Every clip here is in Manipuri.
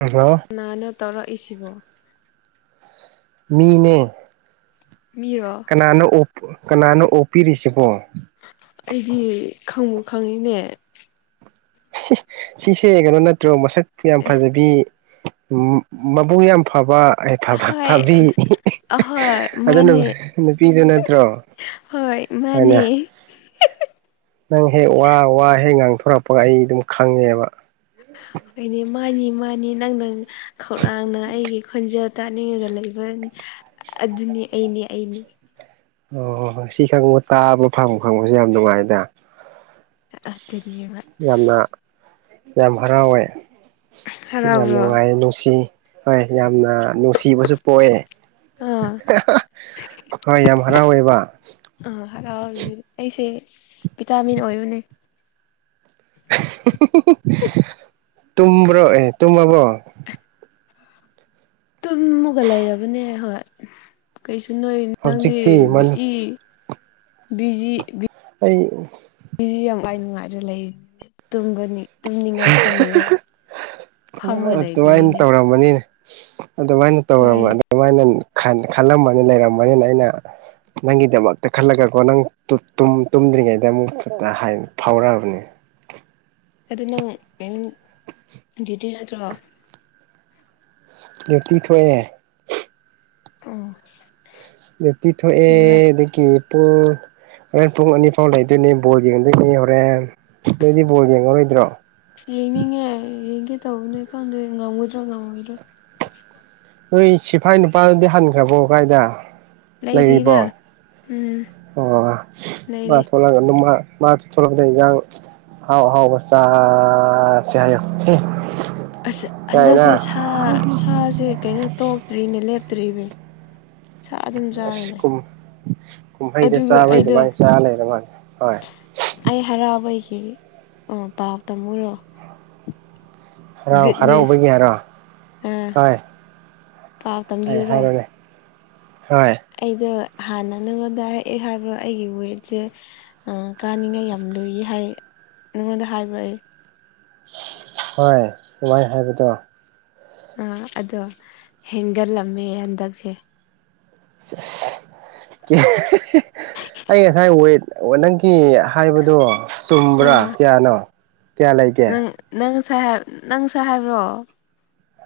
ꯍꯜꯂꫭ ꯀꯅꯥꯅꫭ ꯇꯧꯔꯛ ꯏ ꯁꯤꯕꯣ ꯃꯤ ꯅꯦ ꯃꯤꯔꯣ ꯀꯅꯥꯅ ꯑꫭꯛ ꯀꯅꯥꯅꫭ ꯑꯣꯞꯄꯤꯔꯤꯁꯤꯕꯣ ꯑꯩꯗꯤ ꯈꯪꯕꯨ ꯈꯪꯉꯤ ꯅꯦ ꯁꯤꯁꯦ ꯀꯩꯅꯣ ꯅꯠꯇ꯭ꯔꯣ ꯃꯁꯛ ꯌꯥꯝꯅ ꯐꯖꯕꯤ ꯎꯝ ꯃꯕꯨꯨꯡ ꯌꯥꯝꯅ ꯐꯕ ꯑꯩ ꯐꯥ ꯍꯣꯏ ꯐꯥꯕꯤ ꯑꯍꯣꯏ ꯑꯗꯨ ꯃꯥꯅꯦ ꯅꯨꯄꯤꯗꯨ ꯅꯠꯇ꯭ꯔꯣ꯫ ꯍꯣꯏ ꯃꯥꯅꯦ꯫ ꯍꯥꯏꯅꯦ ꯅꯪ ꯍꯦꯛ ꯋꯥ ꯋꯥ ꯍꯦꯛ ꯉꯥꯡꯊꯣꯔꯛꯄꯒꯥ ꯑꯩ ꯑꯗꯨꯝ ꯈꯪꯉꯦꯕꯥ꯫ ꯑꯩꯗꯤ ꯃꯥꯅꯤ ꯃꯥꯅꯤ ꯅꯪꯅ ꯈꯧꯔꯥꯡꯅ ꯑꯩꯒꯤ ꯈꯣꯟꯖꯦꯟ ꯇꯥꯅꯤꯡꯉꯒꯥ ꯂꯩꯕ꯫ ꯑꯗꯨꯅꯦ ꯑꯩꯅꯦ ꯑꯩꯅꯦ꯫ ꯑꯣ ꯁꯤ ꯈꯪꯕ ꯇꯥꯕ ꯐꯪꯕ ꯐꯪꯕꯁꯨ ꯌꯥꯝ ꯅꯨꯡꯉꯥꯏꯗꯥ ꯥꯑꯗꯨꯅꯤꯕꯥ ꯌꯥꯝꯅ ꯌꯥꯝ ꯍꯔꯥꯎꯋꯦ ꯌꯥꯝ ꯍꯔꯥꯎꯕ꯭ꯔꯣ ꯅꯨꯡꯉꯥꯏꯌꯦ ꯅꯨꯡꯁꯤ ꯍꯣꯏ ꯌꯥꯝꯅ ꯅꯨꯡꯁꯤꯕꯁꯨ ꯄꯣꯛꯑꯦ ꯑꯥ ꯍꯣꯏ ꯌꯥꯝ ꯍꯔꯥꯎꯋꯦꯕ ꯑꯥ ꯍꯔꯥꯎꯖꯤ ꯑꯩꯁꯦ ꯚꯤꯇꯥꯃꯤꯟ ꯑꯣꯏꯕꯅꯦ ꯇꯨꯝꯕ꯭ꯔꯣ ꯑꯦ ꯇꯨꯝꯃꯕꯣ ꯇꯨꯝꯃꯒ ꯂꯩꯔꯕꯅꯦ ꯍꯣꯏ ꯀꯩꯁꯨ ꯅꯣꯏ ꯅꯪꯗꯤ ꯍꯧꯖꯤꯛꯇꯤ ꯕꯤꯖꯤ ꯕꯤꯖꯤ ꯑꯩ ꯃꯤꯁꯤ ꯌꯥꯝ ꯋꯥꯏ ꯅꯨꯡꯉꯥꯏꯔ ꯂꯩꯔꯤ ꯇꯨꯝꯒꯅꯤ ꯇꯨꯝꯅꯤꯉꯥꯏ ꯈꯪꯅ ꯐꯝꯃ ꯂꯩꯕꯅꯤꯅꯦ ꯑ ꯕꫭꯅꯤꯅꯦ [inaudible] ꯑꯗꯨꯃꯥꯏꯅ ꯇꯧꯔꯝꯕꯥ ꯑꯗꯨꯃꯥꯏꯅ ꯈꯜꯂꯝꯃꯒꯥ ꯂꯩꯔꯝꯒꯅꯤꯅ ꯑꯩꯅ ꯅꯪꯒꯤꯗꯃꯛꯇꯥ ꯈꯜꯂꯒꯀꯣ ꯅꯪ ꯇꯨꯝꯗ꯭ꯔꯤꯉꯩꯗ ꯑꯃꯨꯛ ꯐꯥꯎꯔꯛꯑꯕ ꯅꯦ꯫ ꯑꯗꯨ ꯅꯪ ꯀꯩꯅꫭ ꯗ꯭ꯌꯨꯇꯤ ꯆꯠꯇ꯭ꯔꯣ ꯗꯌꯨꯇꯤ ꯊꯣꯛꯑꯦ ꯑꯣ ꯑꯌꯨꯛꯇꯤ ꯊꯣꯛꯑꯦ ꯑꯗꯒꯤ ꯄꯨꯡ ꯍꯣꯔꯦꯟ ꯄꯨꯡ ꯑꯅꯤ ꯐꯥꯎ ꯂꯩꯗꯣꯏꯅꯦ ꯕꫭꯜ ꯌ°ꯡꯗꫭꯏꯅꯤ ꯍꯣꯔꯦꯟ ꯅꯣꯏꯗꯤ ꯕꯣꯜ ꯌꯦꯡꯉꯔꯣꯏꯗ꯭ꯔꯣ꯫ ꯌꯦꯡꯅꯤꯡꯉꯦ ꯌꯦꯡꯒꯦ ꯇꯧꯕꯅꯦ ꯈꯪꯗꯦ ꯉꯝꯒꯗꯔꯥ ꯉꯝꯃꯣꯏꯗ꯭ꯔꯥ ꯅꯣꯏꯒꯤ ꯁꯤꯐꯥꯏ ꯅꯨꯄꯥꯗꯗꯤ ꯍꯟꯈ꯭ꯔꯕꯣ ꯋꯥꯒꯥꯏꯗ ꯂꯩꯔꯤꯕꯣ ꯂꯩꯔꯤꯗ ꯎꯝ ꯑꯣ ꯃꯥ ꯂꯩꯔꯤ ꯊꯣꯛꯂꯛꯒ ꯑꯗꯨꯝ ꯃꯥ ꯫ ꯃꯥ ꯊꯣꯂꯛꯄꯗꯥ ꯍꯦꯟꯁꯥꯡ ꯍꯥꯎ ꯍꯥꯎ ꯕ ꯆꯥꯁꯤ ꯍꯥꯏꯌꯨ ꯑꯁ ꯍꯟꯗꯛꯁꯦ ꯁꯥ ꯁꯥꯁꯦ ꯀꯩꯅꯣ ꯇꯣꯛꯇ꯭ꯔꯤꯅꯦ ꯂꯦꯞꯇ꯭ꯔꯤꯅꯦ ꯁꯥ ꯑꯗꯨꯝ ꯆꯥꯔ ꯑꯁ ꯂꯩ ꯀꯨꯝꯍꯩꯗ ꯑꯗꯨꯒ ꯆꯥꯕꯩ ꯑꯩꯗꯣ ꯑꯗꯨꯃꯥꯏꯅ ꯆꯥꯔ ꯂꯩꯔ ꯃꯥꯜꯂꯦ ꯍꯣꯏ ꯑꯩ ꯍꯔꯥꯕꯒꯤ ꯄꯥꯎ ꯇꯝꯃꯨꯔꯣ ꯍꯔꯥꯎ ꯒꯨꯗ ꯅ꯭ꯌꯨꯁ ꯍꯔꯥꯎꯕꯒꯤ ꯍꯥꯏꯔꯣ ꯑꯥ ꯍꯣꯏ ꯄꯥꯎ ꯍꯣꯏ ꯇꯝꯕꯤꯌꯨꯔꯣ ꯍꯥꯏꯔꯣꯅꯦ ꯍꯣꯏ ꯑꯩꯗꯣ ꯍꯥꯟꯅ ꯅꯉꯣꯟꯗ ꯍꯑꯦ ꯍꯥꯏꯕ꯭ꯔꯣ ꯑꯩꯒꯤ ꯋꯦꯠꯁꯦ ꯀꯥꯅꯤꯡꯉꯥꯏ ꯌꯥꯝ ꯂꯨꯏ ꯍꯥꯏ ꯅꯪꯉꯣꯟꯗ ꯍꯥꯏꯕ꯭ꯔꯣ ꯑꯩ ꯍꯣꯏ ꯑꯗꯨꯃꯥꯢ ꯍꯥꯏꯕꯗꯣ ꯑꯥ ꯑꯗꯣ ꯍꯦꯟꯒꯠꯂꯝꯃꯦ ꯍꯟꯗꯛꯁꯦ ꯑꯩ ꯉꯁꯥꯏ ꯑꯦꯠ ꯅꯪꯒꯤ ꯍꯥꯏꯕꯗꯣ ꯇꯨꯝꯕ꯭ꯔꯥ ꯑꯥ ꯀꯌꯥꯅꯣ ꯀꯌꯥ ꯂꯩꯒꯦ ꯅꯪ ꯅꯪ ꯅꯪ ꯉꯁꯥꯢ ꯍꯥꯏꯕ꯭ꯔꯣ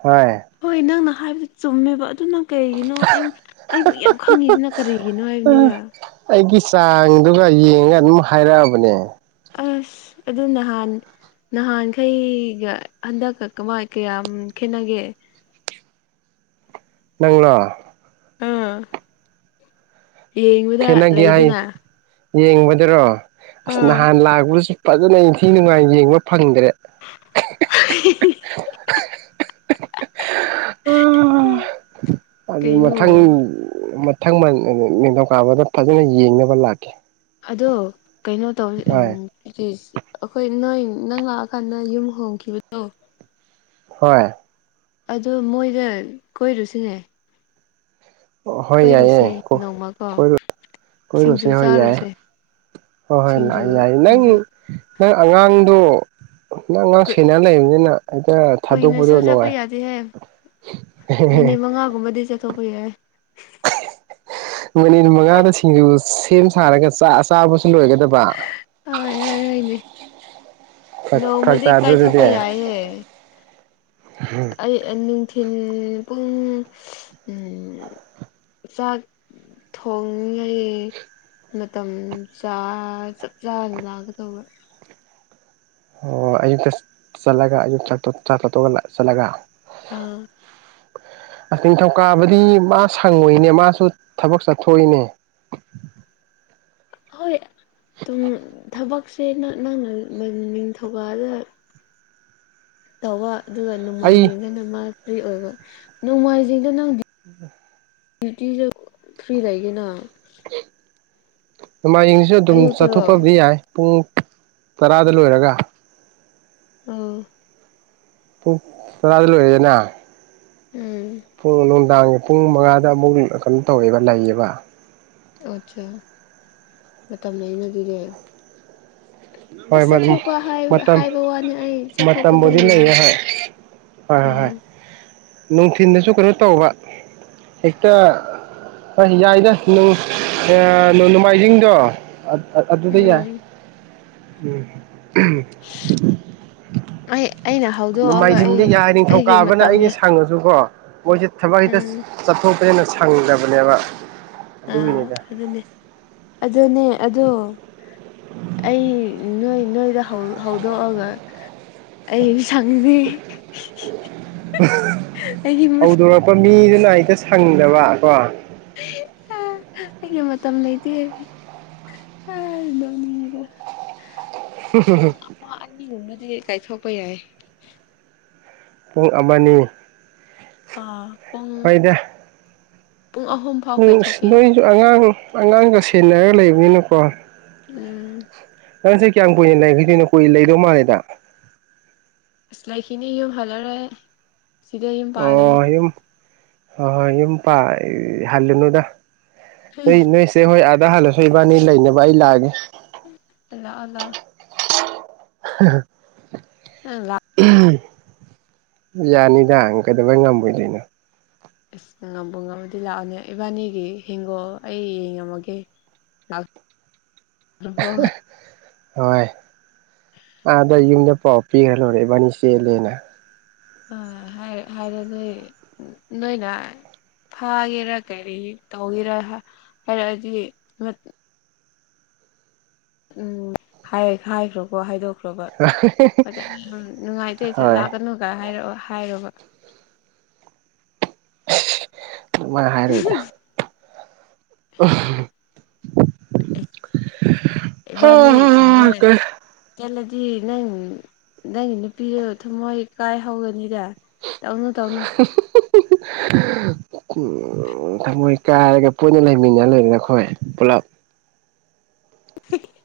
ꯍꯣꯏ ꯍꯣꯏ ꯅꯪꯅ ꯍꯥꯏꯕꯗꯣ ꯆꯨꯝꯃꯦꯕ ꯑꯗꯨꯅ ꯀꯔꯤꯒꯤꯅꯣ ꯑꯩ ꯑꯩꯕꯨ ꯌꯥꯝ ꯈꯪꯉꯤꯁꯤꯅ ꯀꯔꯤꯒꯤꯅꯣ ꯍꯥꯏꯕꯅꯤꯗ ꯑꯩꯒꯤ ꯆꯥꯡꯗꯨꯒ ꯌꯦꯡꯉ ꯑꯗꯨꯝ ꯍꯥꯏꯔꯛꯑꯕꯅꯦ ꯑꯁ ꯑꯗꯨ ꯅꯍꯥꯟ ꯅꯍꯥꯟꯈꯩꯒ ꯍꯟꯗꯛꯀ ꯀꯃꯥꯏ ꯀꯌꯥꯝ ꯈꯦꯠꯅꯒꯦ ꯅꯪꯔꯣ ꯎꯝ ꯈꯦꯠꯅꯒꯦ ꯍꯥꯏ ꯌꯦꯡꯕꯗꯔꯣ ꯑꯁ ꯑꯥ ꯅꯍꯥꯟ ꯂꯥꯛꯄꯁꯨ ꯐꯖꯅ ꯏꯟꯊꯤ ꯅꯨꯡꯉꯥꯏꯅ ꯌꯦꯡꯕ ꯐꯪꯗ꯭ꯔꯦ [unintelligible] ꯎ [unintelligible] ꯀꯩꯅꯣ ꯃꯊꯪ ꯃ ꯊꯪꯕꯟ ꯅꯤꯡꯊꯧꯀꯥꯕꯗ ꯐꯖꯅ ꯌꯦꯡꯅꯕ ꯂꯥꯛꯀ‌ꯦ ꯑꯗꯣ ꯀꯩꯅꯣ ꯇꯧ ꯎꯝ ꯑꯗꯨ ꯑꯩꯈꯣꯏ ꯅꯣꯏ ꯅꯪ ꯂꯥꯛꯑꯀꯥꯟꯗ ꯌꯨꯝ ꯍꯣꯡꯈꯤꯕꯗꯣ ꯍꯣꯏ ꯑꯗꯨ ꯃꯣꯏꯗ ꯀꯣꯏꯔꯨꯁꯤꯅꯦ ꯍꯣꯏ ꯌꯥꯏꯌꯦ ꯀꯣꯏꯔꯨꯁꯦ ꯅꯣꯡꯃꯀꯣ ꯀꯣꯏꯔꯨꯁꯦ ꯁꯤꯡꯖꯨ ꯍꯣꯏ ꯌꯥꯏ ꯆꯥꯔꯨꯁꯦ ꯍꯣꯏ ꯍꯣꯏ ꯁꯤꯡꯖꯨ ꯂꯥꯑꯦ ꯂꯥꯑꯦ ꯌꯥꯏꯌꯦ ꯅꯪ ꯁꯤꯡꯖꯨ ꯅꯪ ꯑꯉꯥꯡꯗꯣ ꯅꯪ ꯉꯥꯡ ꯁꯦꯟꯅ ꯂꯩꯕꯅꯤꯅ ꯍꯦꯛꯇ ꯊꯥꯗꯣꯛꯄꯗꯣ ꯀꯨꯏꯅꯁꯨ ꯆꯠꯄ ꯅꯨꯡꯉꯥꯏ ꯌꯥꯗꯦꯍꯦ ꯑꯍ‌ꯦꯍ‌ꯦ ꯒꯨꯨꯝꯕꯗꯤ ꯆꯠ ꯇꯧꯕ ꯌꯥꯏ ꯃꯤꯅꯤꯠ ꯃꯉꯥꯗ ꯁꯤꯡꯖꯨ ꯁꯦꯝ ꯁꯥꯔꯒ ꯆꯥ ꯆꯥꯕꯁꯨ ꯂꯣꯏꯒꯗꯕ ꯑ ꯍ‌‌ꯣ ꯍ‌ꯣꯏ ꯍ‌ꯣꯏꯅꯦ ꯐꯔꯛ ꯅꯣꯡꯃꯗꯤ ꯇꯥꯗ꯭ꯔꯣ ꯑꯗꯨꯗꯤ ꯀꯥꯏꯊꯣꯛꯄ ꯌꯥꯏꯍ‌ꯦ [unintelligible] ꯑꯩ ꯅꯨꯡꯊꯤꯜ ꯄꯨꯡ ꯎꯝ ꯆꯥꯛ ꯊꯣꯡꯂꯩ ꯃꯇꯝ ꯆꯥ ꯆꯞ ꯆꯥꯅ ꯂꯥꯛꯀꯗꯧꯕ ꯑꯣ ꯑꯌꯨꯛꯇ ꯆꯠꯂꯒ ꯑꯌꯨꯛ ꯆꯥꯛ ꯇ‌ꯣꯛ ꯆꯥꯛꯇ‌ꯣꯛꯇ‌ꯣꯛ ꯆꯠꯂꯒ ꯎꯝ ꯑꯁ ꯅꯤꯡꯊꯧꯀꯥꯕꯗꯤ ꯃꯥ ꯁꯪꯉꯣꯏꯅꯦ ꯃꯥꯁꯨ ꯊꯕꯛ ꯆꯠꯊꯣꯛꯏꯅꯦ ꯍꯣꯏ ꯗꯨꯝ ꯊꯕꯛꯁꯦ ꯅ ꯅꯪ ꯅ ꯅꯪ ꯅꯤꯡꯊꯧꯀꯥꯕꯗ ꯇꯧꯕ ꯑꯗꯨꯒ ꯑꯩ ꯅꯣꯡꯃꯥꯏꯖꯤꯡꯗꯅ ꯃꯥ ꯐ꯭ꯔꯤ ꯑꯣꯏꯕ ꯅꯣꯡꯃꯥꯏꯖꯤꯡꯗ ꯅꯪ ꯎꯝ ꯗ꯭ꯌꯨꯗꯤꯁꯨ ꯐ꯭ꯔꯤ ꯂꯥꯏꯌ‌ꯦꯅ ꯑ ꯅꯣꯡꯃꯥꯏꯖꯤꯡꯁꯤꯁꯨ ꯑꯗꯨꯝ ꯑꯌꯨꯛꯇꯔꯣ ꯆꯠꯊꯣꯛꯄꯕꯨꯗꯤ ꯌꯥꯏ ꯄꯨꯡ ꯇꯔꯥꯗ ꯂꯣꯏꯔꯒ ꯎꯝ ꯄꯨꯡ ꯇꯔꯥꯗ ꯂꯣꯏꯔꯦꯅ ꯎꯝ ꯄꯨꯡ ꯅꯨꯡꯗꯥꯡꯒꯤ ꯄꯨꯡ ꯃꯉꯥꯗ ꯑꯃꯨꯛ ꯀꯩꯅꯣ ꯇꯧꯋꯦꯕ ꯂꯩꯌꯦꯕ ꯑꯆꯥꯥ ꯃꯇꯝ ꯂꯩꯅ ꯑꯗꯨꯗꯤ ꯑꯁ ꯍꯣꯏ ꯃ ꯆꯠꯊꯣꯛꯄ ꯃꯇꯝ ꯍꯥꯏꯕ ꯋꯥꯅꯤ ꯑꯩ ꯆꯠꯊꯣꯛꯄꯗꯨ ꯃꯇꯝꯕꯨꯗꯤ ꯌꯥꯎ ꯂꯩꯌ‌ꯦ ꯍꯣꯏ ꯍꯣꯏ ꯍꯣꯏ ꯍꯣꯏ ꯎꯝ ꯅꯨꯡꯊꯤꯟꯗꯁꯨ ꯀꯩꯅꯣ ꯇꯧꯕ ꯍꯦꯛꯇ ꯍꯣꯏ ꯌꯥꯏꯗ ꯅ ꯑꯥ ꯅꯣꯡꯃꯥꯏꯖꯤꯡꯗꯣ ꯑꯥ ꯑꯗꯨꯗ ꯌꯥꯏ [inaudible] ꯎꯝ ꯑꯩ ꯑꯩꯅ ꯍꯧꯗꯣꯛꯑꯒ ꯑꯩ ꯅꯣꯡꯃꯥꯏꯖꯤꯡꯗꯤ ꯌꯥꯏ ꯑꯩꯒꯤ ꯅꯤꯡꯊꯧꯀꯥꯕꯅ ꯑꯩꯅ ꯃꯇꯝꯒꯤ ꯁꯪꯉꯁꯨꯀꯣ ꯃꯣꯏꯁꯦ ꯊꯕꯛ ꯍꯦꯛꯇ ꯎꯝ ꯆꯠꯊꯣꯛꯄꯅꯤꯅ ꯁꯪꯗꯕꯅꯦꯕ ꯑ ꯑꯗꯨꯒꯤꯅꯤꯗ ꯑꯗꯨꯅꯦ ꯑꯗꯨꯅꯦ ꯑꯗꯣ ꯑꯩ ꯅꯣꯏ ꯅꯣꯏꯗ ꯍꯧ ꯍꯧꯗꯣꯛꯑꯒ ꯑꯩ ꯁꯪꯗꯦ [unintelligible] ꯑꯩꯒꯤ ꯄ ꯃꯤꯗꯅ ꯍ‌ꯦꯛꯇ ꯁꯪꯗꯕ ꯀꯣ [unintelligible] ꯑꯩꯒꯤ ꯃꯇꯝ ꯂꯩꯇꯦ ꯑ ꯅꯣꯛꯅꯤꯡꯉꯤꯗ ꯄꯨꯡ [unintelligible] ꯑꯃ ꯑꯅꯤꯒꯨꯝꯅꯗꯤ ꯀꯥꯏꯊꯣꯛꯄ ꯌꯥꯏꯌꯦ꯫ ꯄꯨꯡ ꯑꯃ ꯑꯅꯤ ꯑ ꯄꯨꯡ ꯄꯨꯡ ꯑꯍꯨꯝ ꯐꯥꯎ ꯎ ꯀꯥꯏꯊꯣꯛꯄ ꯌꯥꯏ ꯅꯣꯏꯁꯨ ꯑꯉꯥꯡ ꯑꯉꯥꯡꯒ ꯁꯦꯟꯅꯔꯒ ꯂꯩꯕꯅꯤꯅꯀꯣ ꯎꯝ ꯅꯪꯁꯦ ꯀꯌꯥꯝ ꯀꯨꯏꯅ ꯂꯩꯈꯤꯗꯣꯏꯅꯣ ꯀꯨꯏꯅ ꯂꯩꯗꯧ ꯃꯥꯜꯂꯦꯗ ꯂꯩꯈꯤꯅꯤ ꯌꯨꯝ ꯍꯜꯂꯔꯣꯢ ꯑꯣ ꯌꯨꯝ ꯍ ꯍꯣꯏ ꯌꯨꯝ ꯄ ꯍꯜꯂꯨꯅꯨꯗ ꯅꯣꯏ ꯂꯥꯛꯑꯣ ꯅꯣꯏꯆꯦꯍꯣꯏ ꯑꯥꯗ ꯍꯜꯂꯁꯨ ꯏꯕꯥꯅꯤ ꯂꯩꯅꯕ ꯑꯩ ꯂꯥꯛꯑꯒꯦ꯫ ꯂꯥꯀ ꯑꯣ ꯂꯛ ꯑꯣ [unintelligible] ꯎꯝ ꯂꯥꯛ ꯎꯝ ꯌꯥꯅꯤꯗꯪ ꯀꯩꯗꯧꯕꯩ ꯉꯝꯃꯣꯏꯗꯣꯏꯅꯣ? ꯉꯝꯕꯨ ꯉꯃꯗꯤ ꯂꯥꯛꯑꯣꯅꯦ ꯏꯕꯥꯅꯤꯒꯤ ꯍꯤꯡꯒꯣꯜ ꯑꯩ ꯌꯦꯉꯝꯃꯒꯦ꯫ [unintelligible] ꯍꯣꯏ ꯑꯗ ꯑꯗꯣ ꯌꯨꯝꯗ ꯄꯥꯎ ꯄꯤꯈ꯭ꯔ ꯂꯣꯏꯔꯦ ꯏꯕꯥꯅꯤ ꯆꯦꯜꯂꯦꯅ ꯑ ꯍꯥꯏ ꯍꯥꯏꯔꯦ ꯅꯣꯏ ꯅꯣꯏꯅ ꯐꯥꯒꯦꯔꯥ ꯀꯔꯤ ꯇꯧꯒꯦꯔꯥ ꯍꯥꯏꯔꯛꯑꯗꯤ ꯎꯝ ꯍꯥꯏ ꯍꯥꯏꯈ꯭ꯔꯣꯀꯣ ꯍꯥꯏꯗꯣꯛ ꯈ꯭ꯔꯣꯕ ꯑꯣꯖꯥ ꯌꯥꯝ ꯅꯨꯡꯉꯥꯏꯖꯩ ꯍꯣꯏ ꯁꯠꯂꯥꯛꯒꯅꯨꯒ ꯍꯥꯏꯔꯛ ꯍꯥꯏꯔꯣꯕ꯫ ꯀꯥꯃꯥꯏ ꯍꯥꯏꯔꯣꯏꯗ [unintelligible] ꯏꯕꯅꯤ ꯁꯖ ꯎꯝ ꯆꯦꯜꯂꯗꯤ ꯅꯪ ꯅꯪꯒꯤ ꯅꯨꯄꯤꯗꯨ ꯊꯨꯝꯃꯣꯏ ꯀꯥꯏ ꯍꯧꯒꯅꯤꯗ ꯇꯧꯅꯨ ꯇꯧꯅꯨ [unintelligible] ꯎꯝ ꯊꯃꯣꯏ ꯀꯥꯏꯔꯒ ꯄꯨꯟꯅ ꯂꯩꯃꯤꯟꯅ ꯂꯩꯗꯅ ꯑꯩꯈꯣꯏ ꯄꯨꯂꯞ [unintelligible]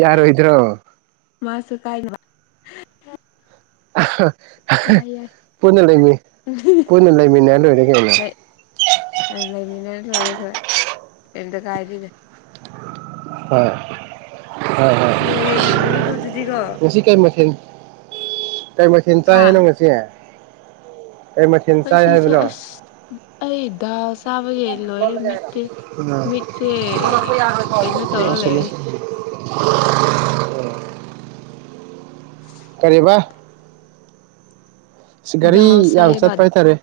ꯌꯥꯔꯣꯏꯗ꯭ꯔꯣ? ꯃꯥꯁꯨ ꯀꯥꯏꯅ ꯑꯍꯥ ꯑꯍꯥ ꯌꯥꯏ ꯌꯥꯏ ꯄꯨꯟꯅ ꯂꯩꯃꯤꯟ ꯄꯨꯟꯅ ꯂꯩꯃꯤꯟꯅꯔ ꯂꯣꯏꯔꯦ ꯀꯩꯅꯣ ꯂꯩꯃꯤꯟꯅ ꯂꯣꯏꯔꯦ ꯍꯣꯏ ꯀꯩ ꯀꯌꯤꯝꯇ ꯀꯥꯏꯗꯦ꯫ ꯍꯣꯏ ꯍꯣꯏ ꯍꯣꯏ ꯕꯣꯜ ꯌꯦꯡꯉꯝꯕꯒꯤꯒꯣ ꯑꯗꯨꯗꯤꯒꯣ ꯉꯁꯤ ꯀꯩ ꯃꯊꯦꯟ ꯀꯩ ꯃꯊꯦꯟ ꯍꯥ ꯆꯥꯏꯑꯅꯣ ꯉꯁꯤ ꯀꯩ ꯃꯊꯦꯟ ꯆꯥꯏ ꯉꯁꯤꯁꯦ ꯍꯥꯏꯕꯤꯅꯣ? ꯑꯁ ꯑꯩ ꯗꯥꯜꯁ ꯃꯤꯠꯁꯦ [unintelligible] ꯀꯩꯅꯣ ꯇꯧꯔ ꯂꯩꯔꯦ [inaudible] [inaudible] ꯀꯔꯤꯕ ꯏꯁ ꯒꯥꯔꯤ ꯗꯥꯜ ꯌꯥꯝ ꯆꯥꯏꯌꯦꯕ ꯆꯠꯄ ꯍꯥꯏꯇꯔꯦ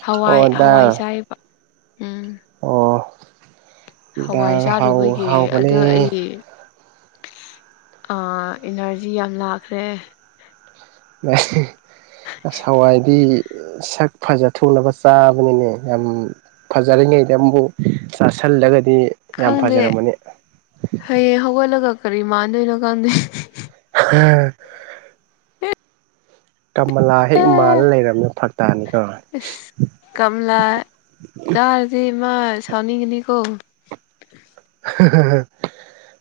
ꯍꯋꯥꯏ ꯍꯋꯥꯏ ꯆꯥꯏꯌꯦꯕ꯫ ꯑꯣ ꯍꯋꯥꯏ ꯗꯥꯜ ꯍꯥꯎ ꯍꯥꯎꯕꯅꯦ꯫ ꯑ ꯏꯅꯔꯖꯤ ꯌꯥꯝ ꯂꯥꯛꯈ꯭ꯔꯦ꯫ ꯑꯁ ꯋꯥꯏꯗꯤ ꯁꯛ ꯐꯖ ꯊꯣꯛꯅꯕ ꯆꯥꯕꯅꯤꯅꯦ ꯌꯥꯝ ꯐꯖꯔꯤꯉꯩꯗ ꯑꯃꯨꯛ ꯆꯥꯁꯤꯜꯂꯒꯗꯤ ꯌꯥꯝ ꯈꯪꯗꯦ ꯐꯖꯔꯝꯃꯅꯤ ꯍꯌꯦꯡ ꯍꯧꯒꯠꯂꯒ ꯀꯔꯤ ꯃꯥꯟꯗꯣꯏꯅꯣ ꯈꯪꯗꯦ [unintelligible] ꯀꯃꯂꯥ ꯍꯦꯛ ꯃꯥꯜꯂ ꯂꯩꯔꯝꯃꯦ ꯐꯛꯇꯥꯅꯤꯀꯣ ꯏꯁ ꯀꯝꯂꯥ ꯇꯥꯔꯗꯤ ꯃꯥ ꯁꯥꯎꯅꯤꯡꯒꯅꯤꯀꯣ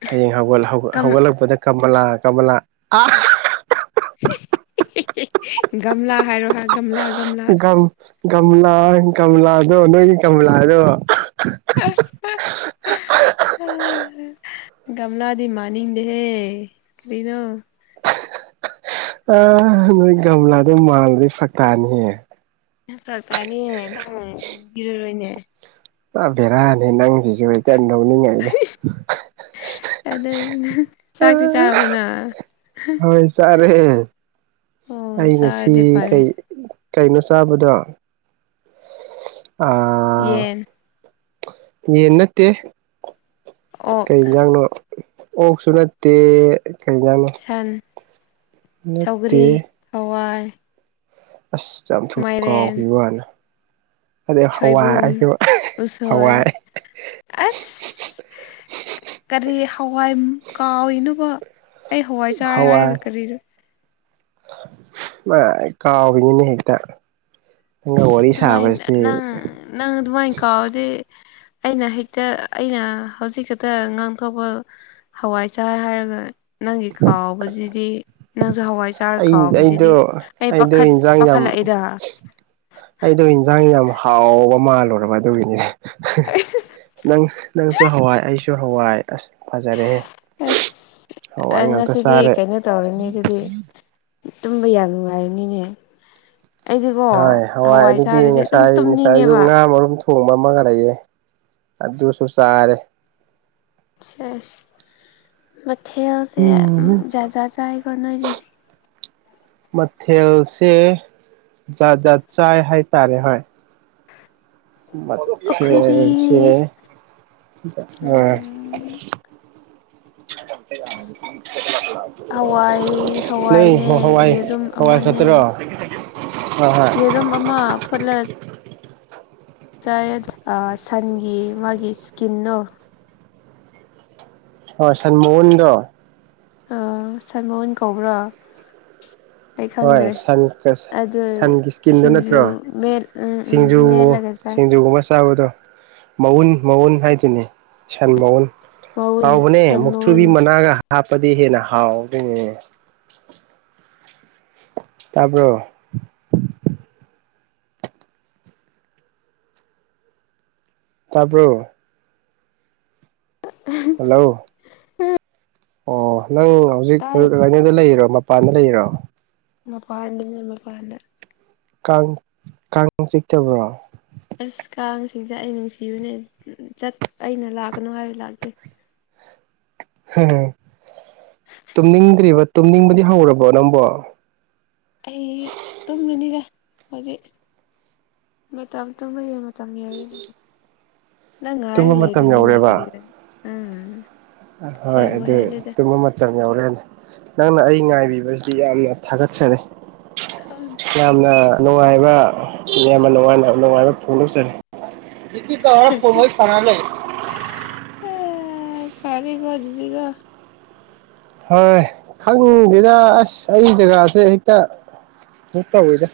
ꯍꯌꯦꯡ ꯍꯧꯒꯠ ꯍꯧꯒꯠ ꯀꯝ ꯍꯧꯒꯠꯂꯛꯄꯗ ꯀꯃꯂꯥ ꯀꯃꯂꯥ ꯑ ꯒꯝꯂꯥ ꯍꯥꯏꯔꯣ ꯍꯥ ꯒꯝꯂꯥ ꯒꯝꯂꯥ ꯒꯝ ꯒꯝꯂꯥ ꯑꯣꯏ ꯒꯝꯂꯗꯣ ꯅꯣꯏꯒꯤ ꯒꯝꯂꯥꯗꯣ ꯑ [inaudible] ꯒꯝꯂꯥꯗꯤ ꯃꯅꯤꯡꯗꯦꯍꯦ ꯀꯔꯤꯅꯣ ꯑ ꯅꯣꯏ ꯒꯝꯂꯥꯗꯣ ꯃꯥꯜꯗꯤ ꯐꯇꯥꯥꯅꯤꯍꯦ ꯔ ꯇꯅꯤ ꯅꯪ ꯏꯔꯔꯣꯏꯅꯦ ꯑꯕꯤꯔꯥꯅꯤ ꯅꯪꯖꯖꯩꯗ ꯑꯗꯎ ꯅꯉ ꯑꯗꯨꯗ ꯆꯥꯛꯇꯤ ꯆꯥꯔꯕꯣꯅ ꯍꯣꯏ ꯆꯥꯔꯦ ꯑꯩ ꯉꯁꯤ ꯆꯥꯔꯗꯤ ꯐꯔꯦ ꯀꯩ ꯀꯩꯅꯣ ꯆꯥꯕꯗꯣ ꯑ ꯌꯦꯟ ꯌꯦꯟꯅꯠꯇꯦ ꯑꯣ ꯀꯩ ꯌꯦꯟꯖꯥꯡꯅꯣ ꯑꯣꯛꯁꯨ ꯅꯠꯇꯦ ꯀꯩ ꯌꯦꯟꯖꯥꯡꯅꯣ ꯁꯟ ꯁꯧꯒꯔꯤ ꯍꯋꯥꯏ ꯑꯁ ꯌꯥꯝ ꯊꯨ ꯀꯥꯎꯈꯤ ꯃꯥꯏꯔꯦꯟ ꯋꯥꯅꯦ ꯑꯗꯩ ꯍꯋꯥꯏ ꯁꯣꯏꯕꯨꯝ ꯑꯩꯁꯨ ꯎꯁꯣꯏ ꯍꯋꯥꯏ ꯑꯁ ꯀꯔꯤ ꯍꯋꯥꯏ ꯀꯥꯎꯏꯗꯨꯕꯣ ꯑꯩ ꯍꯋꯥꯏ ꯆꯥꯔꯦ ꯍꯥꯏꯔꯒ ꯀꯔꯤꯔꯣ ꯃꯥꯏ ꯀꯥꯎꯏꯅꯤꯅꯦ ꯍꯦꯛꯇ ꯑꯩꯅ ꯑꯁ ꯋꯥꯔꯤ ꯑꯗꯨꯃꯥꯏꯅ ꯁꯥꯕꯖꯦ ꯅꯪ ꯅꯪ ꯑꯗꯨꯃꯥꯏ ꯀꯥꯎꯔꯗꯤ ꯑꯩꯅ ꯍꯦꯛꯇ ꯑꯩꯅ ꯍꯧꯖꯤꯛ ꯈꯛꯇ ꯉꯥꯡꯊꯣꯛꯄ ꯍꯋꯥꯏ ꯆꯥꯏ ꯍꯥꯏꯔꯒ ꯅꯪꯒꯤ ꯀꯥꯎꯕꯖꯤꯗꯤ ꯅꯪꯁꯨ ꯍꯋꯥꯏ ꯆꯥꯔ ꯑꯩ ꯀꯥꯎꯕꯁꯤꯗꯤ ꯑꯩꯗꯣ ꯑꯩꯥ ꯑꯩꯗꯣ ꯄꯈꯠ ꯏꯟꯖꯥꯡ ꯌꯥꯝ ꯄꯈꯠꯂꯛꯏꯗ ꯑꯩꯗꯣ ꯏꯟꯖꯥꯡ ꯌꯥꯝ ꯍꯥꯎꯕ ꯃꯥꯜꯂꯨꯔꯕ ꯑꯗꯨꯒꯤꯅꯤ ꯑ ꯅꯪ ꯅꯪꯁꯨ ꯍꯋꯥꯏ ꯑꯩꯁꯨ ꯍꯋꯥꯏ ꯑꯁ ꯐꯖꯔꯦꯍꯦ ꯑꯁ ꯍꯋꯥꯏ ꯉꯥꯛꯇ ꯉꯁꯤꯗꯤ ꯆꯥꯔꯦ ꯀꯩꯅꯣ ꯇꯧꯔꯅꯤ ꯑꯗꯨꯗꯤ ꯇꯨꯝꯕ ꯌꯥꯝ ꯅꯨꯡꯉꯥꯏꯔꯅꯤꯅꯦ ꯑꯩꯗꯤꯀꯣ ꯍꯣꯏ ꯍꯋꯥꯏ ꯑꯗꯨꯒꯤ ꯆꯥꯔꯗꯤ ꯑꯗꯨꯝ ꯉꯁꯥꯏ ꯉꯁꯥꯏ ꯑꯌꯨꯛ ꯇꯨꯝꯅꯤꯡꯉꯦꯕ ꯉꯥ ꯃꯔꯨꯝ ꯊꯣꯡꯕ ꯑꯃꯒ ꯂꯩꯑꯦ ꯑꯗꯨꯁꯨ ꯆꯥꯔꯦ ꯑꯦ ꯃꯊꯦꯜꯁꯦ ꯎꯝ ꯖꯥ ꯖꯥꯠ ꯆꯥꯏꯀꯣ ꯅꯣꯏꯁꯦ ꯃꯊꯦꯜꯁꯦ ꯖꯥꯗꯥ ꯆꯥꯏ ꯍꯥꯏꯇꯥꯔꯦ ꯍꯣꯏ ꯃꯁ ꯑꯩꯈꯣꯏꯗꯤ ꯑ ꯎꯝ ꯍꯋꯥꯏ ꯅ ꯍꯋꯥꯏꯅꯦ ꯍꯋꯥꯏ ꯌꯦꯔꯨꯝ ꯍꯋꯥꯏ ꯑꯃꯅꯦ ꯀꯠꯇ꯭ꯔ ꯍ ꯍꯣꯏ ꯔꯨꯝ ꯑꯃ ꯐꯨꯠꯂ ꯥꯏ ꯁꯟꯒꯤ ꯃꯥꯒꯤ ꯏꯁꯀꯤꯟꯗꯣ ꯍꯣꯏ ꯁꯟ ꯃꯣꯍꯟꯗ ꯁꯜꯃꯣꯟ ꯀꯧꯕ꯭ꯔꯥ ꯑꯩ ꯍꯣꯏ ꯈꯪꯗ꯭ꯔꯦ ꯁꯟ ꯑꯗꯨ ꯁꯟꯒꯤ ꯏꯁꯀꯤꯟꯗꯨ ꯁꯤꯡꯖꯨ ꯅꯠꯇ꯭ꯔꯣ ꯃ ꯎꯝ ꯎꯝ ꯁꯤꯡꯖꯨ ꯃꯦꯠꯂꯒ ꯆꯥꯏ ꯁꯤꯡꯖꯨꯒꯨꯝꯕ ꯆꯥꯕꯗꯣ ꯃꯎꯟ ꯃꯎꯟ ꯍꯥꯏꯗꯨꯅꯤ ꯁꯟ ꯃꯎꯟ ꯃꯎꯟ ꯍꯥꯎꯕꯅꯦ ꯁꯟ ꯃꯎꯟ ꯃꯨꯛꯊꯨꯕꯤ ꯃꯅꯥꯒ ꯍꯥꯞꯄꯗꯤ ꯍꯦꯟꯅ ꯍꯥꯎꯒꯦꯅꯦ ꯇꯥꯔꯕ꯭ꯔꯣ ꯇꯥꯕꯔ ꯍꯜꯂꯣ ꯑꯣ ꯅꯪ ꯍꯧꯖꯤꯛ ꯇꯥꯏ ꯗ ꯂꯩꯔꯣ ꯃꯄꯥꯟꯗ ꯂꯩꯔꯣ ꯃꯄꯥꯟꯗꯅ ꯃꯄꯥꯟꯗ ꯀꯥꯡ ꯀꯥꯡ ꯆꯤꯛꯇꯕ꯭ꯔꯣ ꯑꯁ ꯀꯥꯡꯁꯤꯡꯁꯦ ꯑꯩ ꯅꯨꯡꯁꯤꯕꯅꯦ ꯆꯠ ꯑꯩꯅ ꯂꯥꯛꯀꯅꯨ ꯍꯥꯏꯕ ꯂꯥꯛꯇꯦ ꯍ ꯇꯨꯝꯅꯤꯡꯗ꯭ꯔꯤꯕ ꯇꯨꯝꯅꯤꯡꯕꯗꯤ ꯍꯧꯔꯕꯣ ꯅꯪꯕꯨꯣ ꯑꯩ ꯇꯨꯝꯕꯅꯤꯗ ꯍꯧꯖꯤꯛ ꯃꯇꯝ ꯇꯨꯝꯕꯒꯤꯡ ꯅꯪ ꯇꯨꯝꯕ ꯍꯥꯏꯂ ꯃꯇꯝ ꯏꯅꯤꯅꯦ ꯌꯥ ꯌꯧꯔꯦꯕ ꯀꯔꯤ ꯎꯝ ꯍꯣꯏ ꯍꯦꯟꯕꯨ ꯑꯗꯨ ꯍꯦꯜꯂꯤꯗ ꯇ ꯃꯇꯝ ꯌꯧꯔꯦꯦ ꯅꯪꯅ ꯑꯩ ꯉꯥꯏꯕꯤꯕꯁꯤꯗꯤ ꯌꯥꯝꯅ ꯊꯥꯒꯠꯆꯔꯤ ꯌꯥꯝꯅ ꯅꯨꯡꯉꯥꯏꯕ ꯌꯥꯝꯅ ꯅꯨꯡꯉꯥꯏꯅ ꯅꯨꯡꯉꯥꯏꯕ ꯐꯣꯡꯗꯣꯛꯆꯔꯤ ꯏꯤ ꯆꯥꯎꯔ ꯐꯣꯏ ꯁꯅꯥ ꯂꯩ ꯑ ꯐꯔꯦ ꯈꯨꯖꯁꯤꯒ ꯍꯣꯏ ꯈꯪꯗꯦꯗ ꯑꯁ ꯑꯩ ꯖꯒꯥꯁꯦ ꯍꯦꯛꯇ ꯨꯛ ꯇꯧꯋꯤꯗ